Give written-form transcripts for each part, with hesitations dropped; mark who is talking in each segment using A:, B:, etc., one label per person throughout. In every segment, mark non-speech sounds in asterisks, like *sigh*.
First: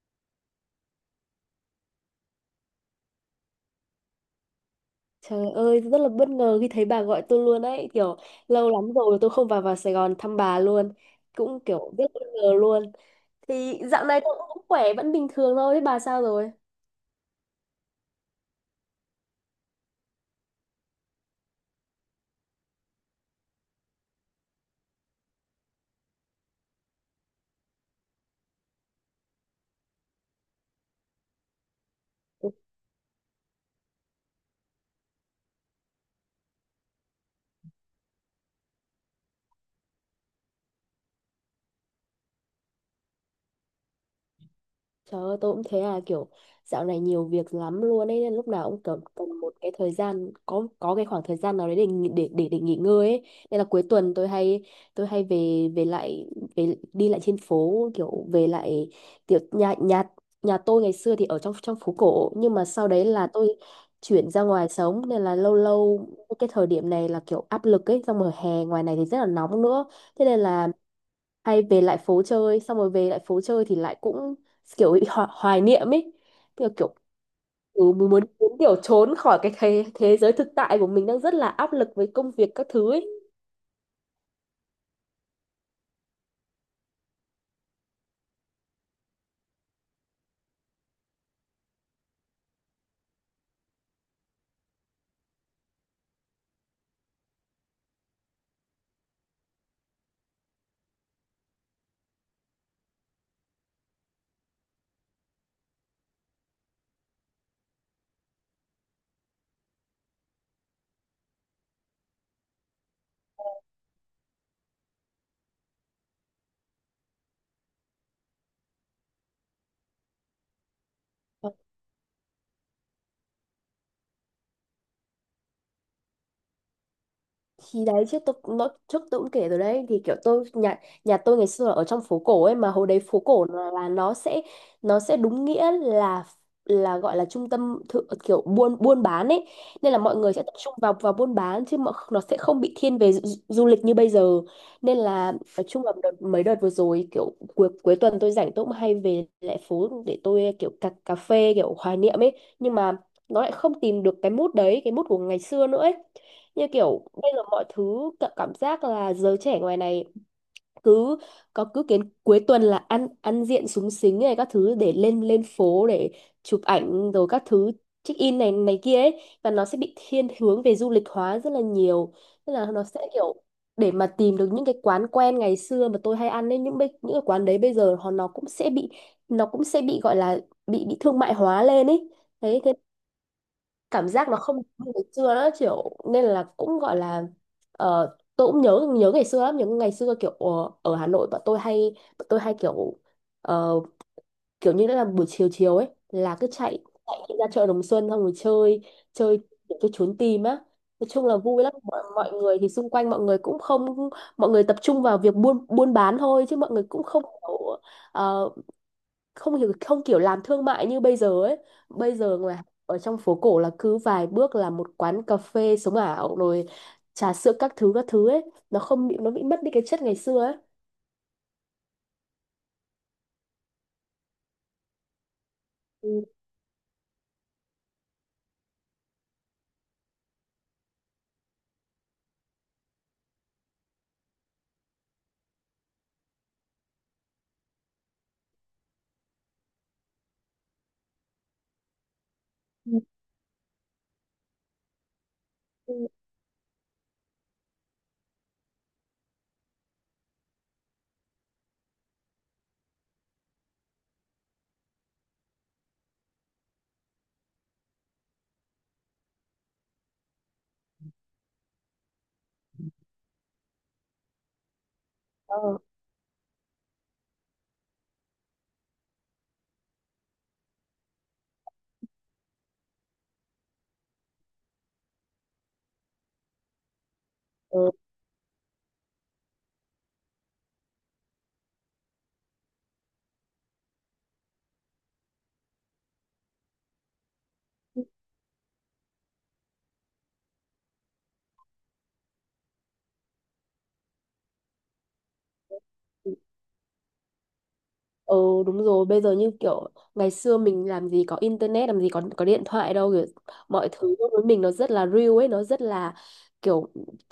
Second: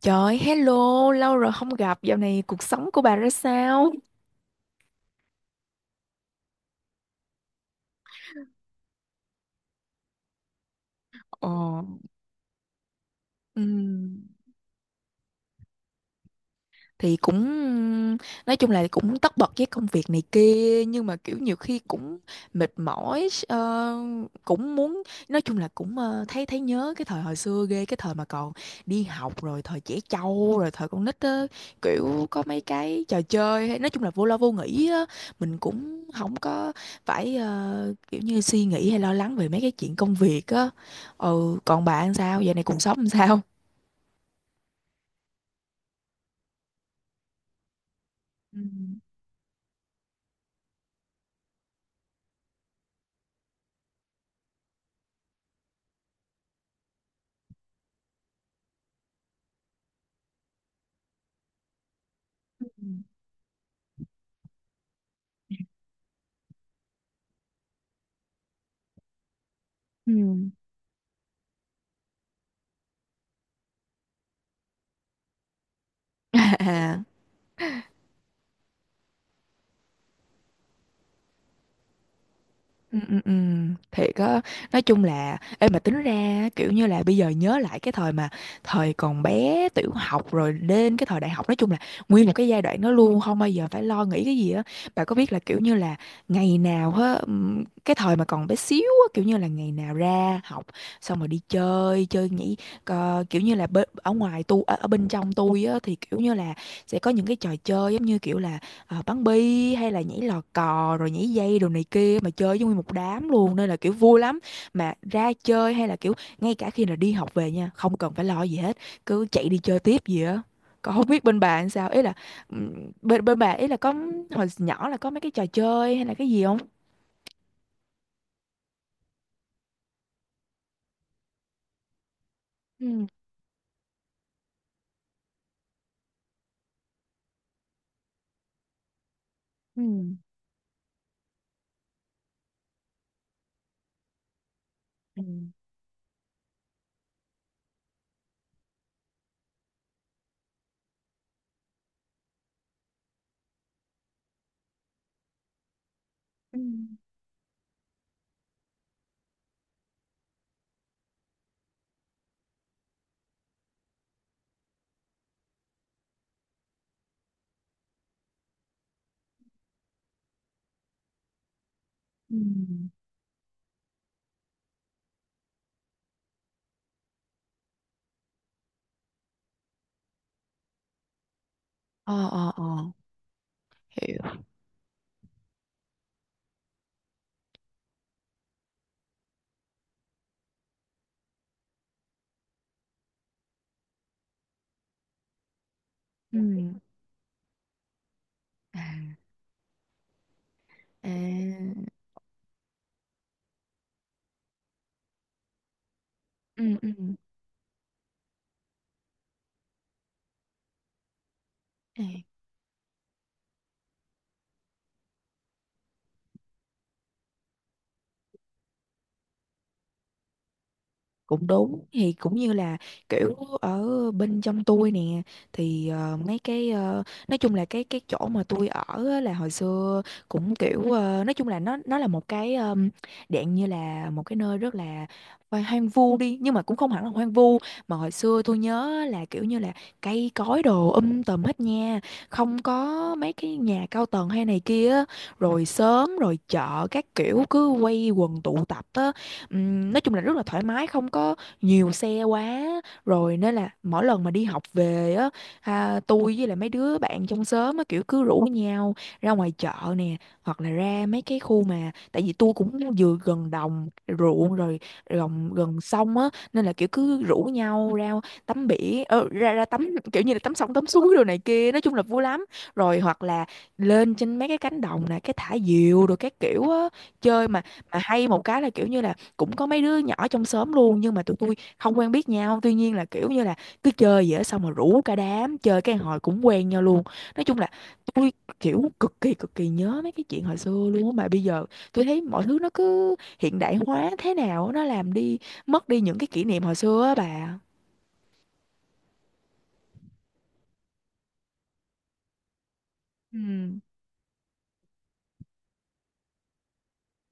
A: Trời, hello, lâu rồi không gặp, dạo này cuộc sống của bà ra sao?
B: Trời ơi, rất là bất ngờ khi thấy bà gọi tôi luôn ấy, kiểu lâu lắm rồi tôi không vào vào Sài Gòn thăm bà luôn.
A: Ồ,
B: Cũng kiểu rất bất ngờ luôn.
A: ừ.
B: Thì dạo này tôi cũng khỏe, vẫn bình thường thôi, thế bà sao rồi?
A: Thì cũng nói chung là cũng tất bật với công việc này kia nhưng mà kiểu nhiều khi cũng mệt mỏi, cũng muốn nói chung là cũng, thấy thấy nhớ cái thời hồi xưa ghê, cái thời mà còn đi học, rồi thời trẻ trâu, rồi thời con nít á, kiểu có mấy cái trò chơi hay, nói chung là vô lo vô nghĩ á. Mình cũng không có phải, kiểu như suy nghĩ hay lo lắng về mấy cái chuyện công việc á. Ừ, còn bạn sao giờ này cuộc sống làm sao?
B: Trời ơi, tôi cũng thế à, kiểu dạo này nhiều việc lắm luôn ấy, nên lúc
A: Ừ.
B: nào cũng cần, cần một cái thời gian, có cái khoảng thời gian nào đấy để để nghỉ ngơi ấy. Nên là cuối tuần tôi hay, tôi hay về về lại, về đi lại trên phố, kiểu về lại, kiểu nhà nhà nhà tôi ngày xưa thì ở trong trong phố cổ, nhưng mà sau đấy là tôi chuyển ra ngoài sống, nên là lâu lâu cái thời điểm này là kiểu áp lực ấy, xong rồi hè ngoài này thì rất là nóng nữa.
A: Ừ.
B: Thế nên là hay về lại phố chơi, xong rồi về lại phố chơi thì lại cũng kiểu bị ho hoài niệm ấy, kiểu kiểu
A: *laughs*
B: ừ, mình muốn muốn kiểu trốn khỏi cái thế giới thực tại của mình đang rất là áp lực với công việc các thứ
A: Ừ,
B: ấy.
A: ừ, ừ. Thiệt á, nói chung là em mà tính ra kiểu như là bây giờ nhớ lại cái thời mà thời còn bé tiểu học rồi đến cái thời đại học, nói chung là nguyên một cái giai đoạn nó luôn không bao giờ phải lo nghĩ cái gì á. Bà có biết là kiểu như là ngày nào á, cái thời mà còn bé xíu á, kiểu như là ngày nào ra học xong rồi đi chơi chơi nhảy kiểu như là ở ngoài ở bên trong tôi á thì kiểu như là sẽ có những cái trò chơi giống như kiểu là, bắn bi hay là nhảy lò cò rồi nhảy dây đồ này kia, mà chơi với nguyên một đám luôn nên là kiểu vui lắm. Mà ra chơi hay là kiểu ngay cả khi là đi học về nha, không cần phải lo gì hết, cứ chạy đi chơi tiếp gì á. Còn không biết bên bạn sao, ý là, bên bên bạn ý là có hồi nhỏ là có mấy cái trò chơi hay là cái gì không?
B: Thì đấy chứ tôi cũng- Nó trước tôi cũng kể rồi đấy, thì kiểu tôi nhà, nhà tôi ngày xưa là ở trong phố cổ ấy, mà hồi đấy
A: Ừ,
B: phố cổ là nó sẽ, nó sẽ đúng nghĩa là gọi là trung tâm thự, kiểu buôn buôn bán ấy,
A: ừ,
B: nên là mọi người sẽ tập trung vào vào buôn bán, chứ mà nó sẽ không bị thiên về du lịch như bây giờ. Nên
A: ừ,
B: là nói chung là đợt, mấy đợt vừa rồi, kiểu cuối cuối tuần tôi rảnh, tôi cũng hay về lại phố để tôi kiểu cà phê kiểu hoài niệm ấy, nhưng mà nó lại không tìm được cái mút đấy, cái mút của ngày xưa nữa ấy.
A: ừ,
B: Như kiểu bây giờ mọi thứ cảm giác là giới trẻ ngoài này cứ có cứ kiến cuối tuần là ăn ăn diện súng xính này các thứ để lên lên phố để chụp ảnh rồi các thứ, check in này này kia ấy, và nó sẽ bị thiên hướng về du lịch hóa rất là nhiều.
A: ừ,
B: Tức là nó sẽ kiểu, để mà tìm được những cái quán quen ngày xưa mà tôi hay ăn ấy, những cái quán đấy bây giờ họ nó cũng sẽ bị, nó cũng sẽ bị gọi là bị thương mại hóa lên ấy.
A: ờ, ờ,
B: Thế
A: ờ,
B: cảm
A: hiểu,
B: giác nó không như ngày xưa nữa, kiểu nên là cũng gọi là, tôi cũng nhớ nhớ ngày xưa lắm, nhớ ngày xưa, kiểu ở Hà Nội bọn tôi hay, bọn tôi hay kiểu ờ, kiểu như là buổi chiều chiều ấy là
A: ừ,
B: cứ
A: ừ,
B: chạy, chạy ra chợ Đồng Xuân xong rồi
A: à,
B: chơi, chơi kiểu cái trốn tìm á. Nói chung là vui lắm, mọi, mọi người thì xung quanh mọi người cũng không, mọi người tập trung vào việc buôn buôn bán thôi, chứ
A: ừ,
B: mọi người
A: ừ.
B: cũng không kiểu, ờ, không hiểu không kiểu làm thương mại như bây giờ ấy.
A: À.
B: Bây giờ mà ở trong phố cổ là cứ vài bước là một quán cà phê sống ảo rồi trà sữa các thứ ấy, nó không bị, nó bị mất đi cái chất ngày xưa ấy.
A: Cũng đúng, thì cũng như là kiểu ở bên trong tôi nè thì,
B: Ừ.
A: mấy cái, nói chung là cái chỗ mà tôi ở á, là hồi xưa cũng kiểu, nói chung là nó là một cái, dạng như là một cái nơi rất là hoang hoang vu đi nhưng mà cũng không hẳn là hoang vu, mà hồi xưa tôi nhớ là kiểu như là cây cối đồ tùm hết nha, không
B: Ừ.
A: có mấy cái nhà cao tầng hay này kia á. Rồi
B: Ừ.
A: sớm rồi chợ các kiểu cứ quây quần tụ tập á. Nói chung là rất là thoải mái, không có nhiều xe quá, rồi nên là mỗi lần mà đi học về á, à, tôi với lại mấy đứa bạn trong xóm á kiểu cứ rủ nhau ra ngoài chợ nè, hoặc là ra mấy cái khu, mà tại vì tôi cũng vừa gần đồng ruộng, rồi gần
B: Ờ,
A: gần sông á, nên là kiểu cứ rủ nhau ra tắm biển, ra ra tắm kiểu như là tắm sông tắm suối đồ này kia, nói chung là vui lắm. Rồi hoặc là lên trên mấy cái cánh đồng nè cái thả diều rồi các kiểu á, chơi mà.
B: ờ.
A: Mà hay một cái là kiểu như là cũng có mấy đứa nhỏ trong xóm luôn, nhưng mà tụi tôi không quen biết nhau, tuy nhiên là kiểu như là cứ chơi vậy á, xong rồi rủ cả đám chơi cái hồi cũng quen nhau luôn. Nói chung là tôi kiểu cực kỳ nhớ mấy cái chuyện hồi xưa luôn á, mà bây giờ tôi thấy mọi thứ nó cứ hiện đại hóa thế nào á, nó làm đi mất đi những cái kỷ niệm hồi xưa á bà.
B: Ừ, đúng rồi, bây giờ như kiểu ngày xưa mình làm gì có internet, làm gì có điện thoại đâu, kiểu
A: Ừ.
B: mọi thứ đối với mình nó rất là real ấy, nó rất là kiểu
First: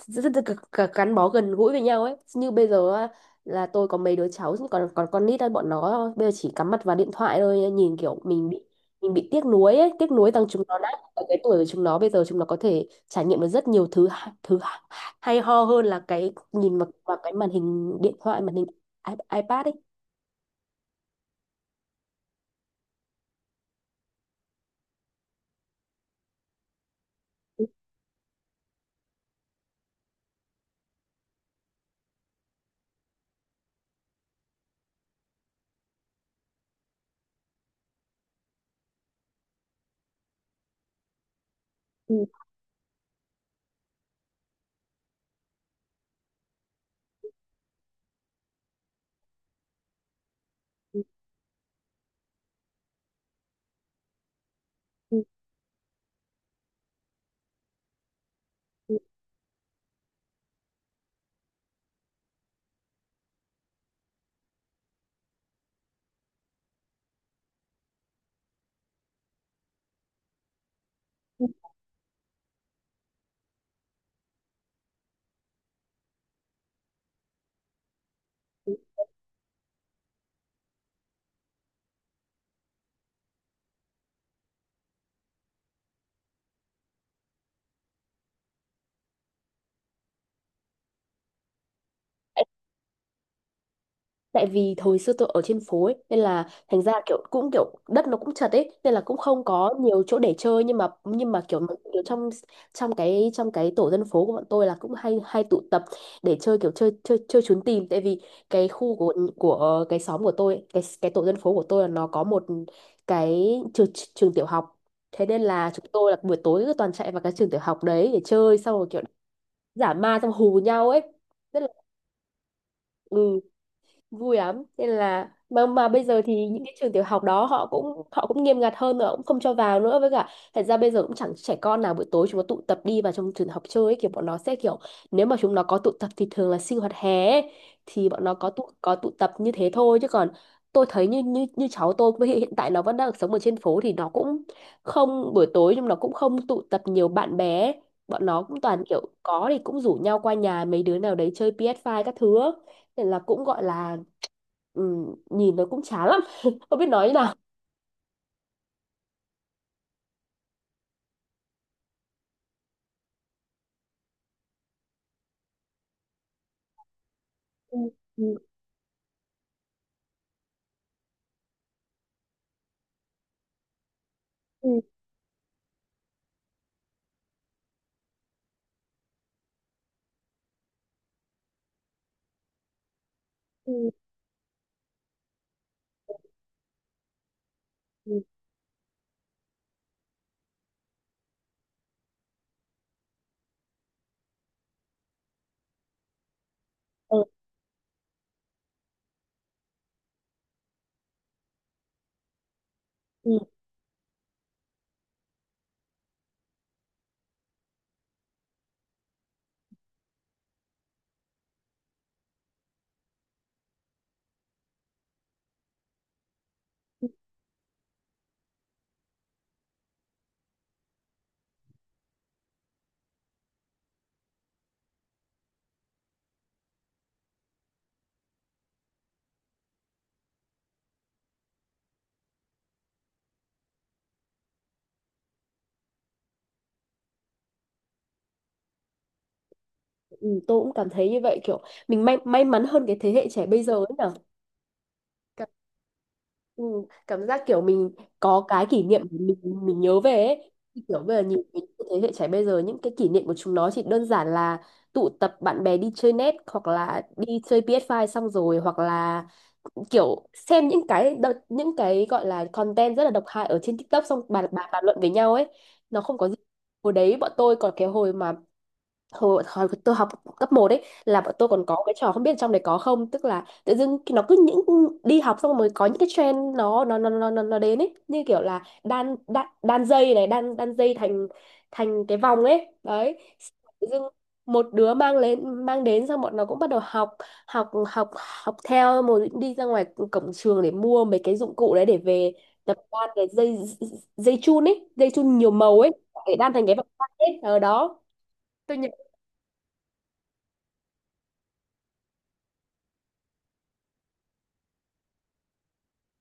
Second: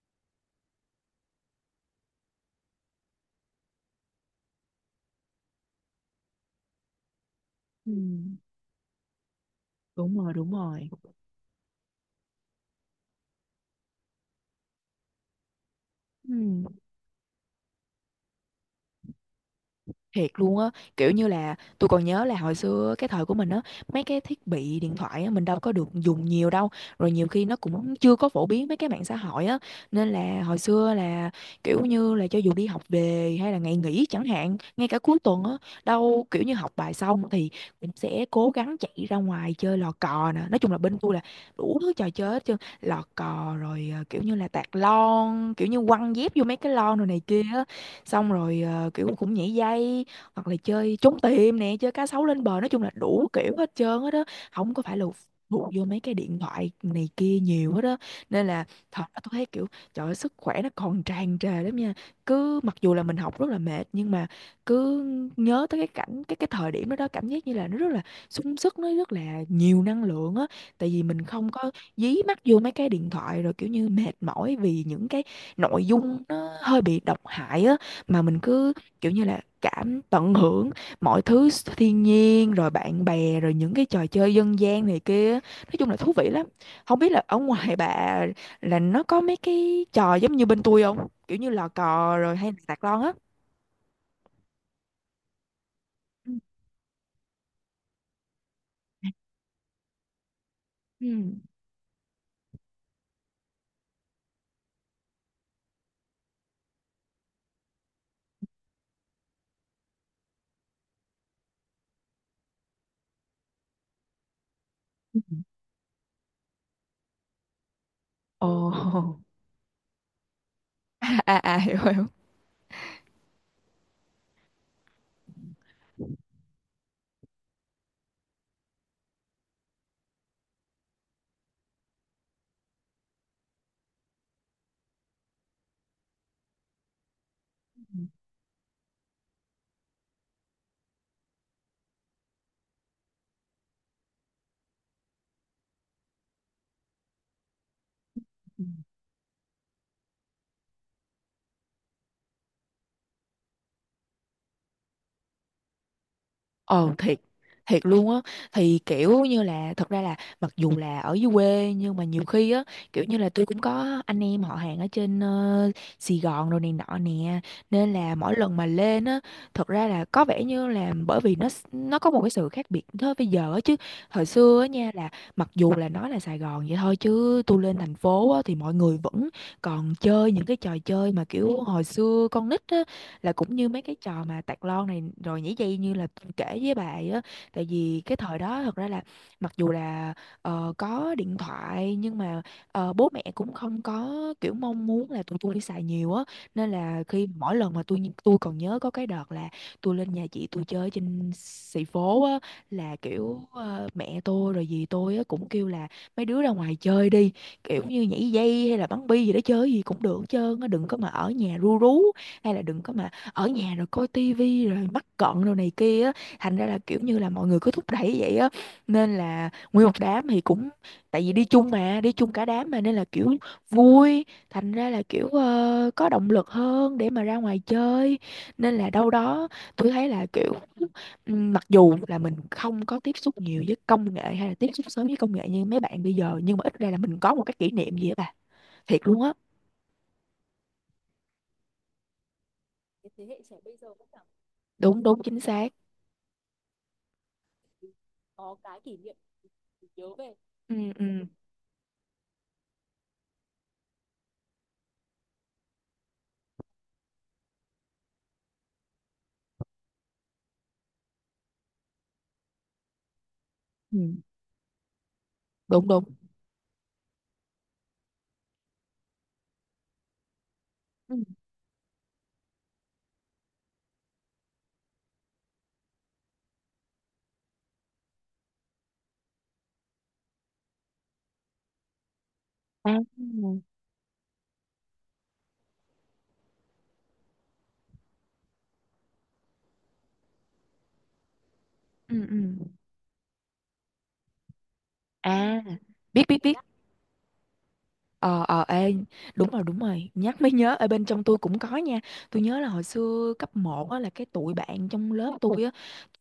B: rất, rất, rất gắn gắn bó gần gũi với nhau ấy. Như bây giờ á, là tôi có mấy đứa cháu còn còn con nít á, bọn nó bây giờ chỉ cắm mặt vào điện thoại thôi,
A: Ừ.
B: nhìn kiểu mình bị tiếc nuối ấy, tiếc
A: Đúng
B: nuối
A: rồi,
B: rằng
A: đúng
B: chúng nó
A: rồi.
B: đã, ở cái tuổi của chúng nó bây giờ chúng nó có thể trải nghiệm được rất nhiều thứ hay ho hơn là
A: Ừ,
B: cái nhìn vào cái màn hình điện thoại, màn hình iPad ấy.
A: thiệt luôn á, kiểu như là tôi còn nhớ là hồi xưa cái thời của mình á, mấy cái thiết bị điện thoại á mình đâu có được dùng nhiều đâu, rồi nhiều khi nó cũng chưa có phổ biến mấy cái mạng xã hội á, nên là hồi xưa là kiểu như là cho dù đi học về hay là ngày nghỉ chẳng hạn, ngay cả cuối tuần á, đâu kiểu như học bài xong thì cũng sẽ cố gắng chạy ra ngoài chơi lò cò nè, nói chung là bên tôi là đủ thứ trò
B: Ừ.
A: chơi hết trơn, lò cò rồi, kiểu như là tạt lon, kiểu như quăng dép vô mấy cái lon rồi này kia á, xong rồi, kiểu cũng nhảy dây hoặc là chơi trốn tìm nè, chơi cá sấu lên bờ, nói chung là đủ kiểu hết trơn hết á, không có phải là
B: Ừ,
A: phụ vô mấy cái điện thoại này kia nhiều hết á, nên là
B: ừ,
A: thật tôi thấy kiểu trời ơi, sức khỏe nó còn tràn trề lắm nha, cứ mặc dù là mình học rất là mệt nhưng mà cứ nhớ tới cái cảnh cái thời điểm đó đó, cảm giác như là nó rất là sung sức, nó rất là nhiều năng lượng á, tại vì mình
B: ừ,
A: không có dí mắt vô mấy cái điện thoại rồi kiểu như mệt mỏi vì những cái nội dung nó hơi bị độc hại á, mà mình cứ
B: ừ.
A: kiểu như là tận hưởng mọi thứ, thiên nhiên rồi bạn bè rồi những cái trò chơi dân gian này kia, nói chung là thú vị lắm. Không biết là ở ngoài bà là nó có mấy cái trò giống như bên tôi không, kiểu như lò cò rồi
B: Tại,
A: hay là sạc lon á?
B: tại vì thời xưa tôi ở trên phố ấy, nên là thành ra kiểu cũng kiểu đất nó cũng chật ấy, nên là cũng không có nhiều chỗ để chơi, nhưng mà
A: Ừ.
B: nhưng mà kiểu, kiểu trong trong cái tổ dân phố của bọn tôi là cũng hay hay tụ tập để chơi, kiểu chơi chơi chơi trốn tìm, tại vì cái khu của cái xóm của tôi ấy, cái tổ dân phố của tôi là nó có một cái trường, trường tiểu học.
A: Ừ.
B: Thế nên là chúng tôi là buổi tối cứ toàn chạy vào cái trường tiểu học đấy để chơi, xong rồi kiểu
A: Ồ.
B: giả ma xong hù nhau
A: *laughs*
B: ấy,
A: À, à, à,
B: rất là
A: hiểu hiểu.
B: ừ vui lắm. Nên là mà bây giờ thì những cái trường tiểu học đó họ cũng, họ cũng nghiêm ngặt hơn, nữa cũng không cho vào nữa, với cả thật ra bây giờ cũng chẳng trẻ con nào buổi tối chúng nó tụ tập đi vào trong trường học chơi ấy, kiểu bọn nó sẽ kiểu, nếu mà chúng nó có tụ tập thì thường là sinh hoạt hè ấy, thì bọn nó có tụ tập như thế thôi, chứ còn tôi thấy như như như cháu tôi với hiện hiện tại nó vẫn đang sống ở trên phố, thì nó cũng không buổi tối, nhưng nó cũng không tụ tập nhiều bạn bè ấy. Bọn nó cũng toàn kiểu có thì cũng rủ nhau qua nhà mấy đứa nào đấy chơi PS5 các thứ á. Nên là cũng gọi là ừ, nhìn nó cũng chán lắm *laughs* không biết
A: Ờ
B: nói như
A: thiệt,
B: nào.
A: thiệt luôn á, thì kiểu như là thật ra là mặc dù là ở dưới quê nhưng mà nhiều khi á kiểu như là tôi cũng có anh em họ hàng ở trên, Sài Gòn rồi này nọ nè,
B: Ừ,
A: nên là
B: ừ,
A: mỗi lần mà lên á, thật ra là có vẻ như là bởi vì nó có một cái sự khác biệt thôi bây giờ á, chứ hồi xưa á
B: ừ,
A: nha là mặc dù là nói là Sài Gòn vậy thôi, chứ tôi lên thành phố á thì mọi người vẫn còn chơi những cái trò chơi mà kiểu hồi xưa con nít á, là cũng như mấy
B: ừ,
A: cái trò mà tạt lon này rồi nhảy dây như là tôi kể với bà ấy á, tại vì cái
B: ừ,
A: thời đó thật ra là mặc dù là, có điện thoại nhưng mà, bố mẹ cũng không có kiểu mong muốn là tụi tôi đi xài nhiều á, nên là
B: ờ,
A: khi mỗi lần mà tôi còn nhớ có cái đợt là tôi lên nhà chị tôi chơi trên xì phố á, là kiểu,
B: ừ,
A: mẹ tôi rồi dì tôi á cũng kêu là mấy đứa ra ngoài chơi đi, kiểu như nhảy dây hay là bắn bi gì đó, chơi gì cũng được hết trơn á, đừng có mà ở nhà ru rú, hay là đừng có mà ở nhà rồi coi tivi rồi mắc cận rồi này kia á, thành ra là kiểu như là mọi người cứ thúc đẩy vậy á, nên là nguyên một đám thì cũng, tại vì đi chung mà, đi chung cả đám mà nên là kiểu vui, thành ra là kiểu, có động lực hơn để mà ra ngoài chơi, nên là đâu đó tôi thấy là kiểu, mặc dù là mình không có tiếp xúc nhiều với công nghệ hay là tiếp xúc sớm với công nghệ như mấy bạn bây giờ, nhưng mà ít ra là mình có một cái kỷ niệm gì á bà, thiệt luôn á.
B: ừ, tôi cũng cảm thấy như vậy, kiểu mình may mắn hơn cái
A: Cái
B: thế
A: thế
B: hệ
A: hệ
B: trẻ
A: trẻ
B: bây giờ
A: bây
B: ấy
A: giờ cũng
B: nhỉ.
A: cảm, đúng đúng, chính
B: Cảm-
A: xác,
B: Ừ, cảm giác kiểu mình có
A: có
B: cái
A: cái
B: kỷ
A: kỷ
B: niệm
A: niệm,
B: để mình nhớ
A: nhớ
B: về
A: về,
B: ấy.
A: ừ,
B: Thì kiểu bây giờ
A: ừ,
B: nhìn cái thế hệ trẻ bây giờ, những cái kỷ niệm của chúng nó chỉ đơn giản là tụ tập bạn bè đi chơi net, hoặc là đi chơi PS5 xong rồi, hoặc là kiểu xem những cái đợt, những cái gọi là content rất là độc hại ở trên
A: ừ,
B: TikTok xong bàn bàn bàn luận với nhau ấy.
A: đúng
B: Nó
A: đúng,
B: không có gì. Hồi đấy bọn tôi còn cái hồi mà hồi tôi học cấp 1 ấy,
A: ừ,
B: là bọn tôi còn có cái trò, không biết trong đấy có không, tức là tự dưng nó cứ những đi học xong rồi có những cái trend nó đến ấy, như kiểu là đan đan, đan dây này, đan đan dây thành thành cái vòng ấy đấy.
A: à,
B: Tự dưng một đứa mang lên mang đến, xong bọn nó cũng bắt đầu học, học học theo, một đi ra ngoài cổng trường để mua mấy cái dụng cụ đấy để
A: ừ,
B: về
A: ừ,
B: tập đan cái dây, dây chun ấy, dây chun nhiều
A: à,
B: màu ấy,
A: biết
B: để
A: biết
B: đan
A: biết.
B: thành cái vòng quanh ấy ở đó.
A: Ờ, ờ,
B: Tôi nhớ.
A: ê, đúng rồi, nhắc mới nhớ, ở bên trong tôi cũng có nha, tôi nhớ là hồi xưa cấp một á, là cái tụi bạn trong lớp tôi á,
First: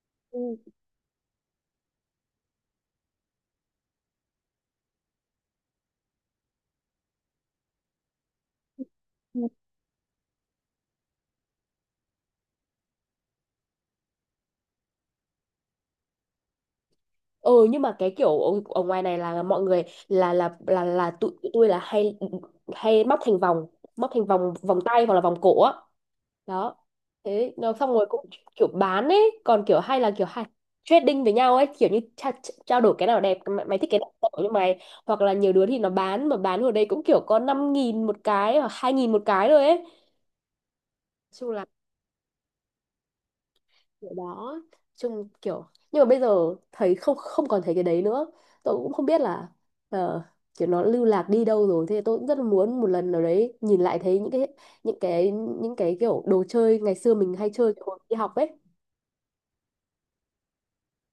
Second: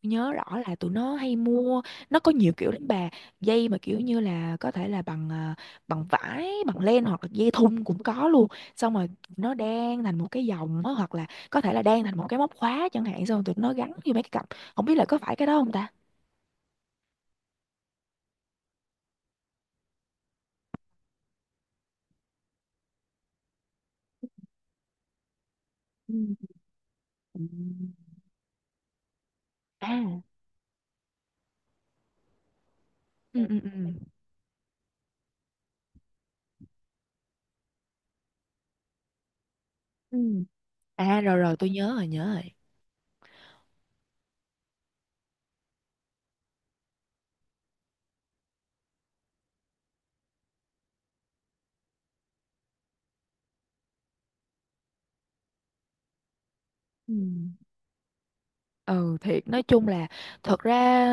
A: tôi nhớ rõ
B: Ừ.
A: là tụi nó hay mua, nó có nhiều kiểu lắm bà, dây mà kiểu như là có thể là bằng à, bằng vải, bằng len hoặc là dây thun cũng có luôn, xong rồi tụi nó đan thành một cái vòng á, hoặc là có thể là đan thành một cái móc khóa chẳng hạn, xong rồi tụi nó gắn vô mấy cái cặp, không biết là có phải cái đó không ta?
B: Ừ, nhưng mà cái kiểu ở, ở ngoài này là mọi người là tụi tụi tôi là hay, hay móc thành vòng, móc thành vòng, vòng tay hoặc là vòng cổ á, đó. Thế nó xong rồi cũng kiểu bán ấy, còn kiểu hay là kiểu hay trading với nhau ấy, kiểu như trao đổi, cái nào đẹp
A: Ừ, ừ,
B: mày,
A: ừ,
B: mày thích cái
A: ừ.
B: nào tao cho mày, hoặc là nhiều đứa thì nó bán, mà bán ở đây cũng kiểu có 5.000 một cái, hoặc 2.000 một cái rồi ấy. Nói
A: Ừ. À, rồi
B: chung
A: rồi,
B: là
A: tôi nhớ rồi, nhớ rồi.
B: kiểu đó, chung kiểu, nhưng mà bây giờ thấy không, không còn thấy cái đấy nữa. Tôi cũng không biết là ờ, kiểu nó lưu lạc đi đâu rồi. Thế tôi cũng rất là muốn một lần nào đấy nhìn lại thấy những cái, những cái những cái kiểu đồ chơi ngày
A: Ừ.
B: xưa mình hay chơi hồi đi học ấy.
A: Ừ, thiệt nói chung là, thật ra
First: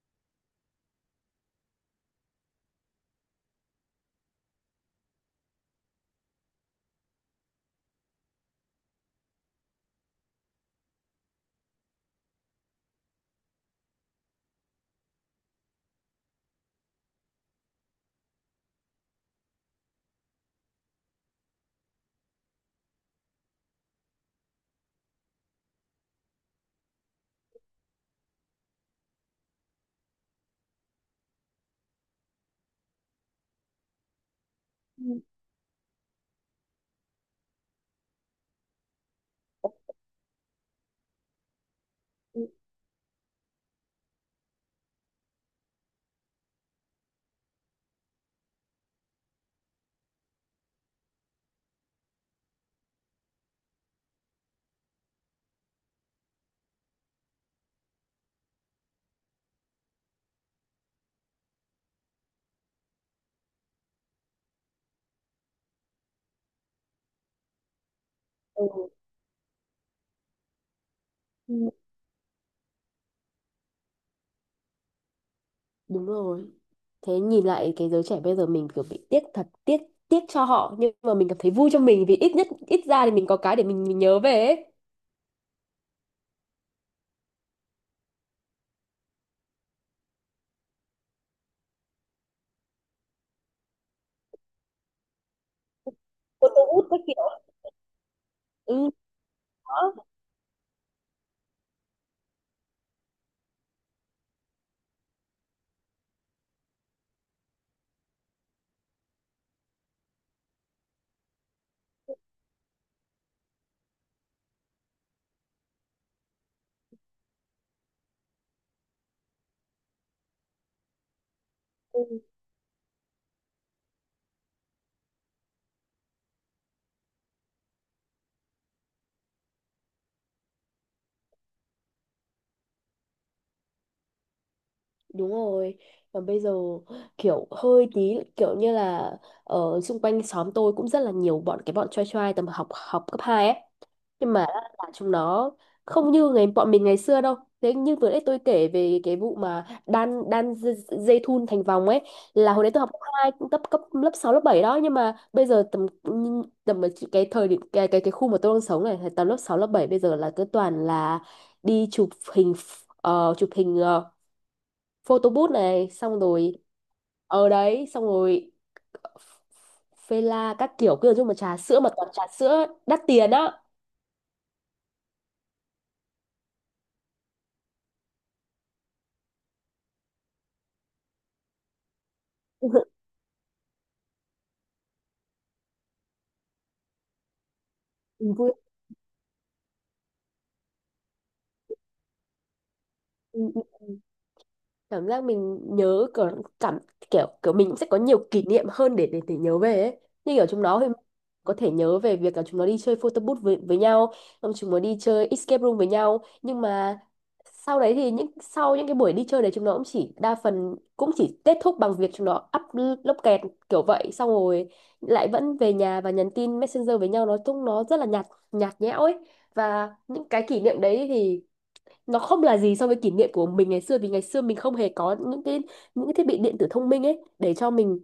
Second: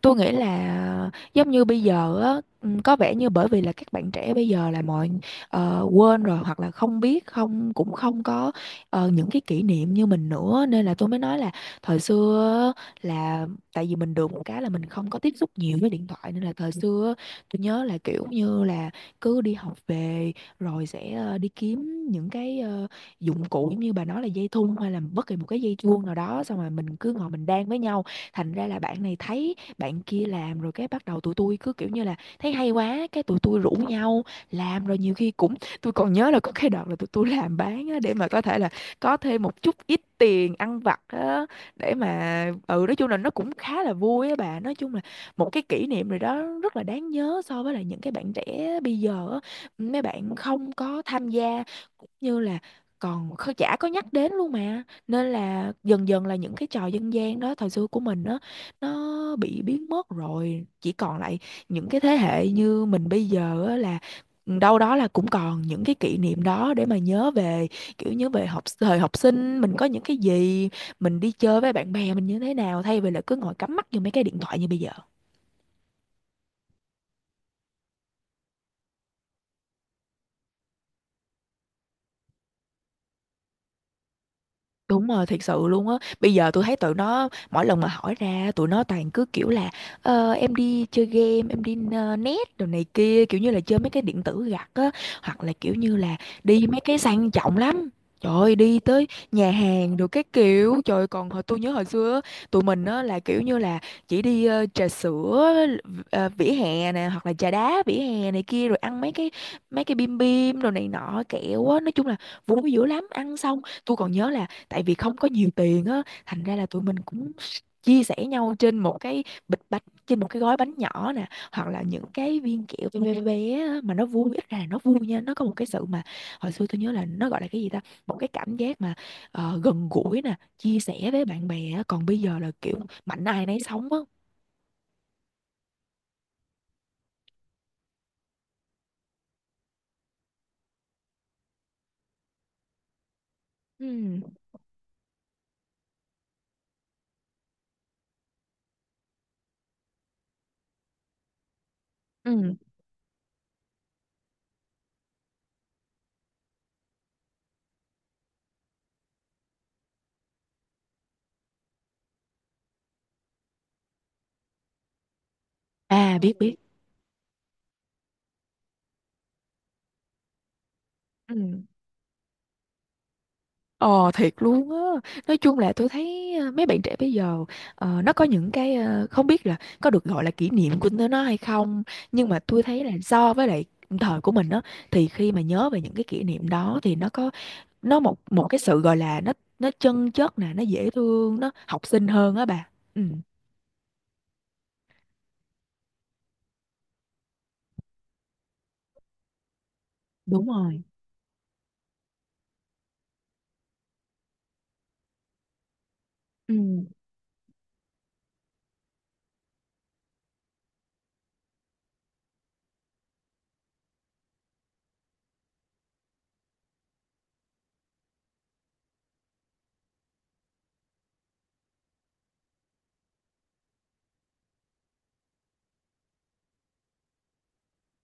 A: tôi nghĩ là giống như bây giờ á, có vẻ như bởi vì là các bạn trẻ bây giờ là mọi quên rồi, hoặc là không biết, không cũng không có những cái kỷ niệm như mình nữa, nên là tôi mới nói là thời xưa á, là tại vì mình được một cái là mình không có tiếp xúc nhiều với điện thoại, nên là thời xưa á, tôi nhớ là kiểu như là cứ đi học về rồi sẽ đi kiếm những cái dụng cụ giống như bà nói, là dây thun hay là bất kỳ một cái dây chuông nào đó, xong rồi mình cứ ngồi mình đan với nhau. Thành ra là bạn này thấy bạn kia làm, rồi cái bắt đầu tụi tôi cứ kiểu như là thấy hay quá, cái tụi tôi rủ nhau làm. Rồi
B: Ừ,
A: nhiều khi cũng *laughs* tôi còn nhớ là có cái đợt là tụi tôi làm bán á, để mà có thể là có thêm một chút ít tiền ăn vặt á, để mà
B: ừ.
A: ừ nói chung là nó cũng khá là vui á bà, nói chung là một cái kỷ niệm rồi đó, rất là đáng nhớ. So với là những cái bạn trẻ bây giờ á, mấy bạn không có tham gia, cũng như là còn không, chả có nhắc đến luôn mà, nên là dần dần là những cái trò dân gian đó thời xưa của mình đó nó bị biến mất rồi, chỉ còn lại những cái thế hệ như mình bây giờ á, là đâu đó là cũng còn những cái kỷ niệm đó để mà nhớ về. Kiểu nhớ về học,
B: Ừ,
A: thời học sinh mình có những cái gì, mình đi chơi
B: ừ.
A: với bạn bè mình như thế nào, thay vì là cứ ngồi cắm mắt vô mấy cái điện thoại như bây giờ.
B: Đúng rồi, thế nhìn lại cái giới trẻ bây giờ mình kiểu bị tiếc, thật tiếc tiếc cho họ, nhưng mà mình cảm thấy vui cho mình, vì ít nhất ít ra thì mình có cái để mình nhớ về ấy.
A: Đúng rồi, thiệt sự luôn á. Bây giờ tôi thấy tụi nó mỗi lần mà hỏi ra tụi nó toàn cứ kiểu là em đi chơi game, em đi net đồ này kia, kiểu như là chơi mấy cái điện tử gặt á, hoặc là kiểu như là
B: Cô Tô
A: đi mấy
B: Út
A: cái
B: các kiểu
A: sang trọng lắm. Trời ơi, đi
B: ừ
A: tới nhà hàng đồ cái kiểu. Trời ơi, còn hồi tôi nhớ hồi xưa á, tụi mình á là kiểu như là chỉ đi trà sữa vỉa hè nè, hoặc là trà đá vỉa hè này kia, rồi ăn mấy cái bim bim đồ này nọ, kẹo á, nói chung là vui dữ lắm. Ăn xong tôi còn nhớ là tại vì không có nhiều tiền á, thành ra là tụi mình cũng chia sẻ nhau trên một cái bịch bánh, trên một cái gói bánh nhỏ nè, hoặc là những
B: đó.
A: cái viên kẹo bé bé bé á, mà nó vui, ít ra là nó vui nha, nó có một cái sự mà hồi xưa tôi nhớ là nó gọi là cái gì ta, một cái cảm giác mà gần gũi nè, chia sẻ với bạn bè á. Còn bây giờ là kiểu mạnh ai nấy sống á.
B: Đúng rồi, và bây giờ kiểu hơi tí kiểu như là, ở xung quanh xóm tôi cũng rất là nhiều bọn, cái bọn trai trai tầm học học cấp 2 ấy. Nhưng
A: Ừ.
B: mà là chúng nó không như ngày bọn mình ngày xưa đâu. Thế như vừa nãy tôi kể về cái vụ mà đan đan dây, dây thun thành vòng ấy, là
A: Ừ.
B: hồi đấy tôi học cấp 2 cũng cấp cấp lớp 6 lớp 7 đó, nhưng mà bây giờ tầm, ở cái thời điểm cái khu mà tôi đang sống này tầm lớp 6 lớp 7 bây giờ là cứ toàn là đi chụp hình, ờ, chụp hình ờ, Photo booth này
A: À,
B: xong
A: biết
B: rồi,
A: biết.
B: ở đấy xong rồi phê la các kiểu, kiểu chung
A: Ừ.
B: mà trà sữa mà toàn trà sữa đắt tiền á.
A: Ờ, thiệt luôn á. Nói chung là tôi thấy mấy bạn trẻ bây giờ, nó có những cái, không biết là có được gọi là kỷ niệm của nó hay không, nhưng mà tôi thấy là
B: *laughs*
A: so với lại thời của mình á, thì khi mà nhớ về những cái kỷ niệm đó thì nó có, nó một một cái sự gọi là nó chân chất nè, nó dễ thương, nó học sinh hơn á bà. Ừ.
B: Ừ, vui, cảm giác mình nhớ kiểu cảm, kiểu kiểu mình cũng sẽ có nhiều kỷ niệm hơn để để nhớ về ấy. Như
A: Đúng
B: kiểu chúng nó
A: rồi.
B: thì có thể nhớ về việc là chúng nó đi chơi photo booth với nhau, xong chúng nó đi chơi escape room với nhau,
A: Ừ.
B: nhưng mà sau đấy thì những, sau những cái buổi đi chơi đấy chúng nó cũng chỉ đa phần cũng chỉ kết thúc bằng việc chúng nó up lốc kẹt kiểu vậy, xong rồi lại vẫn về nhà và nhắn tin Messenger với nhau. Nói chung nó rất là nhạt, nhạt nhẽo ấy, và những cái kỷ niệm đấy thì nó không là gì so với kỷ niệm của mình ngày xưa, vì ngày xưa mình không hề có những cái, những cái thiết bị điện tử thông minh ấy để cho mình,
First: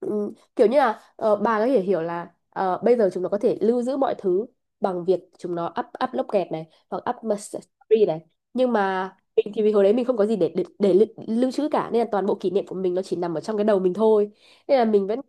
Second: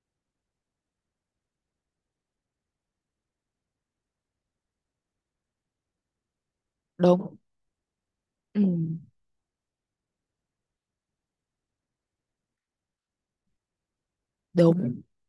B: ừ, kiểu như là bà có thể hiểu là bây giờ chúng nó có thể lưu giữ mọi thứ bằng việc chúng nó up up log kẹt này hoặc up
A: Đúng.
B: mà story này,
A: Ừ,
B: nhưng mà mình thì vì hồi đấy mình không có gì để để lưu trữ cả, nên là toàn bộ kỷ niệm của mình nó chỉ nằm ở trong cái đầu mình thôi, nên là
A: đúng.
B: mình vẫn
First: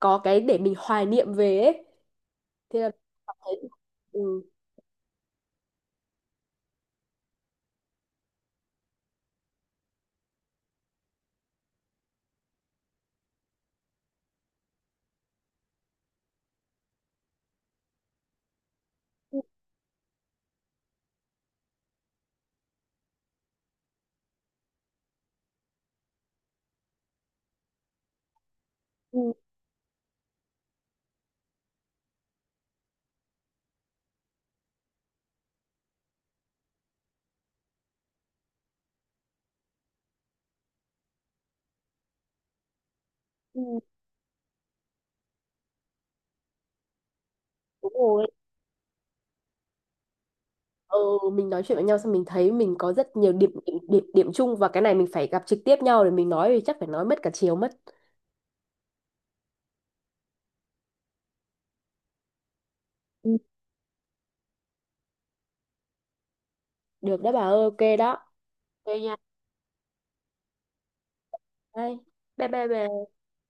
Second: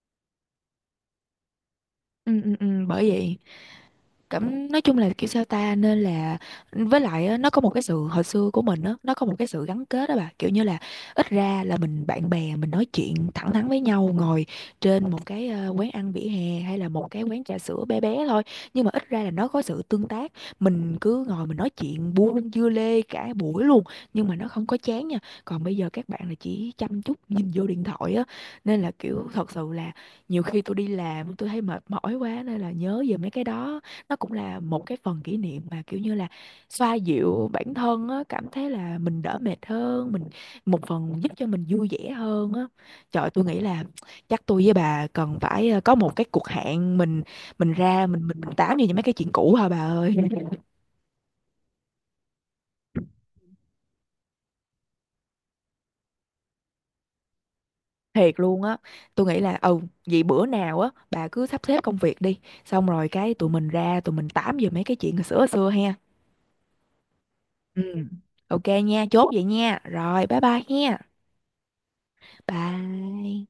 B: có cái để mình hoài niệm về ấy.
A: Ừ, ừ, ừ,
B: Thế là
A: bởi
B: cảm
A: vậy.
B: thấy ừ,
A: Cảm, nói chung là kiểu sao ta, nên là với lại á, nó có một cái sự hồi xưa của mình á, nó có một cái sự gắn kết đó bà, kiểu như là ít ra là mình, bạn bè mình nói chuyện thẳng thắn với nhau, ngồi trên một cái quán ăn vỉa hè, hay là một cái quán trà sữa bé bé thôi, nhưng mà ít ra là
B: ừ,
A: nó có sự tương tác. Mình cứ ngồi mình nói chuyện buôn dưa lê cả buổi luôn, nhưng mà nó không có chán nha. Còn bây giờ các bạn là chỉ chăm chút nhìn vô điện thoại á, nên là kiểu
B: ừ,
A: thật sự là nhiều khi tôi đi làm tôi thấy mệt mỏi quá, nên là nhớ về mấy cái đó, nó cũng là một cái phần kỷ niệm mà kiểu như là xoa dịu bản thân á, cảm thấy là mình đỡ mệt hơn, mình một phần giúp cho mình vui vẻ hơn á. Trời, tôi nghĩ
B: ừ,
A: là chắc tôi với bà cần phải có một cái cuộc hẹn, mình
B: đúng
A: ra
B: rồi.
A: mình tám về những mấy cái chuyện cũ hả bà ơi. *laughs*
B: Ừ, mình nói chuyện với nhau xong mình thấy mình có rất nhiều điểm chung, và cái này mình phải gặp trực tiếp nhau để mình nói thì chắc phải nói mất cả chiều mất.
A: Thiệt luôn á, tôi nghĩ là ừ vậy bữa nào á bà cứ sắp xếp công việc đi, xong rồi cái
B: Ừ.
A: tụi mình ra tụi mình tám về mấy cái chuyện hồi xưa ha.
B: Được đó bà ơi, ok
A: Ừ.
B: đó,
A: Ok
B: ok
A: nha,
B: nha.
A: chốt vậy nha. Rồi, bye bye nha.
B: Đây. Bye bye bà.
A: Bye.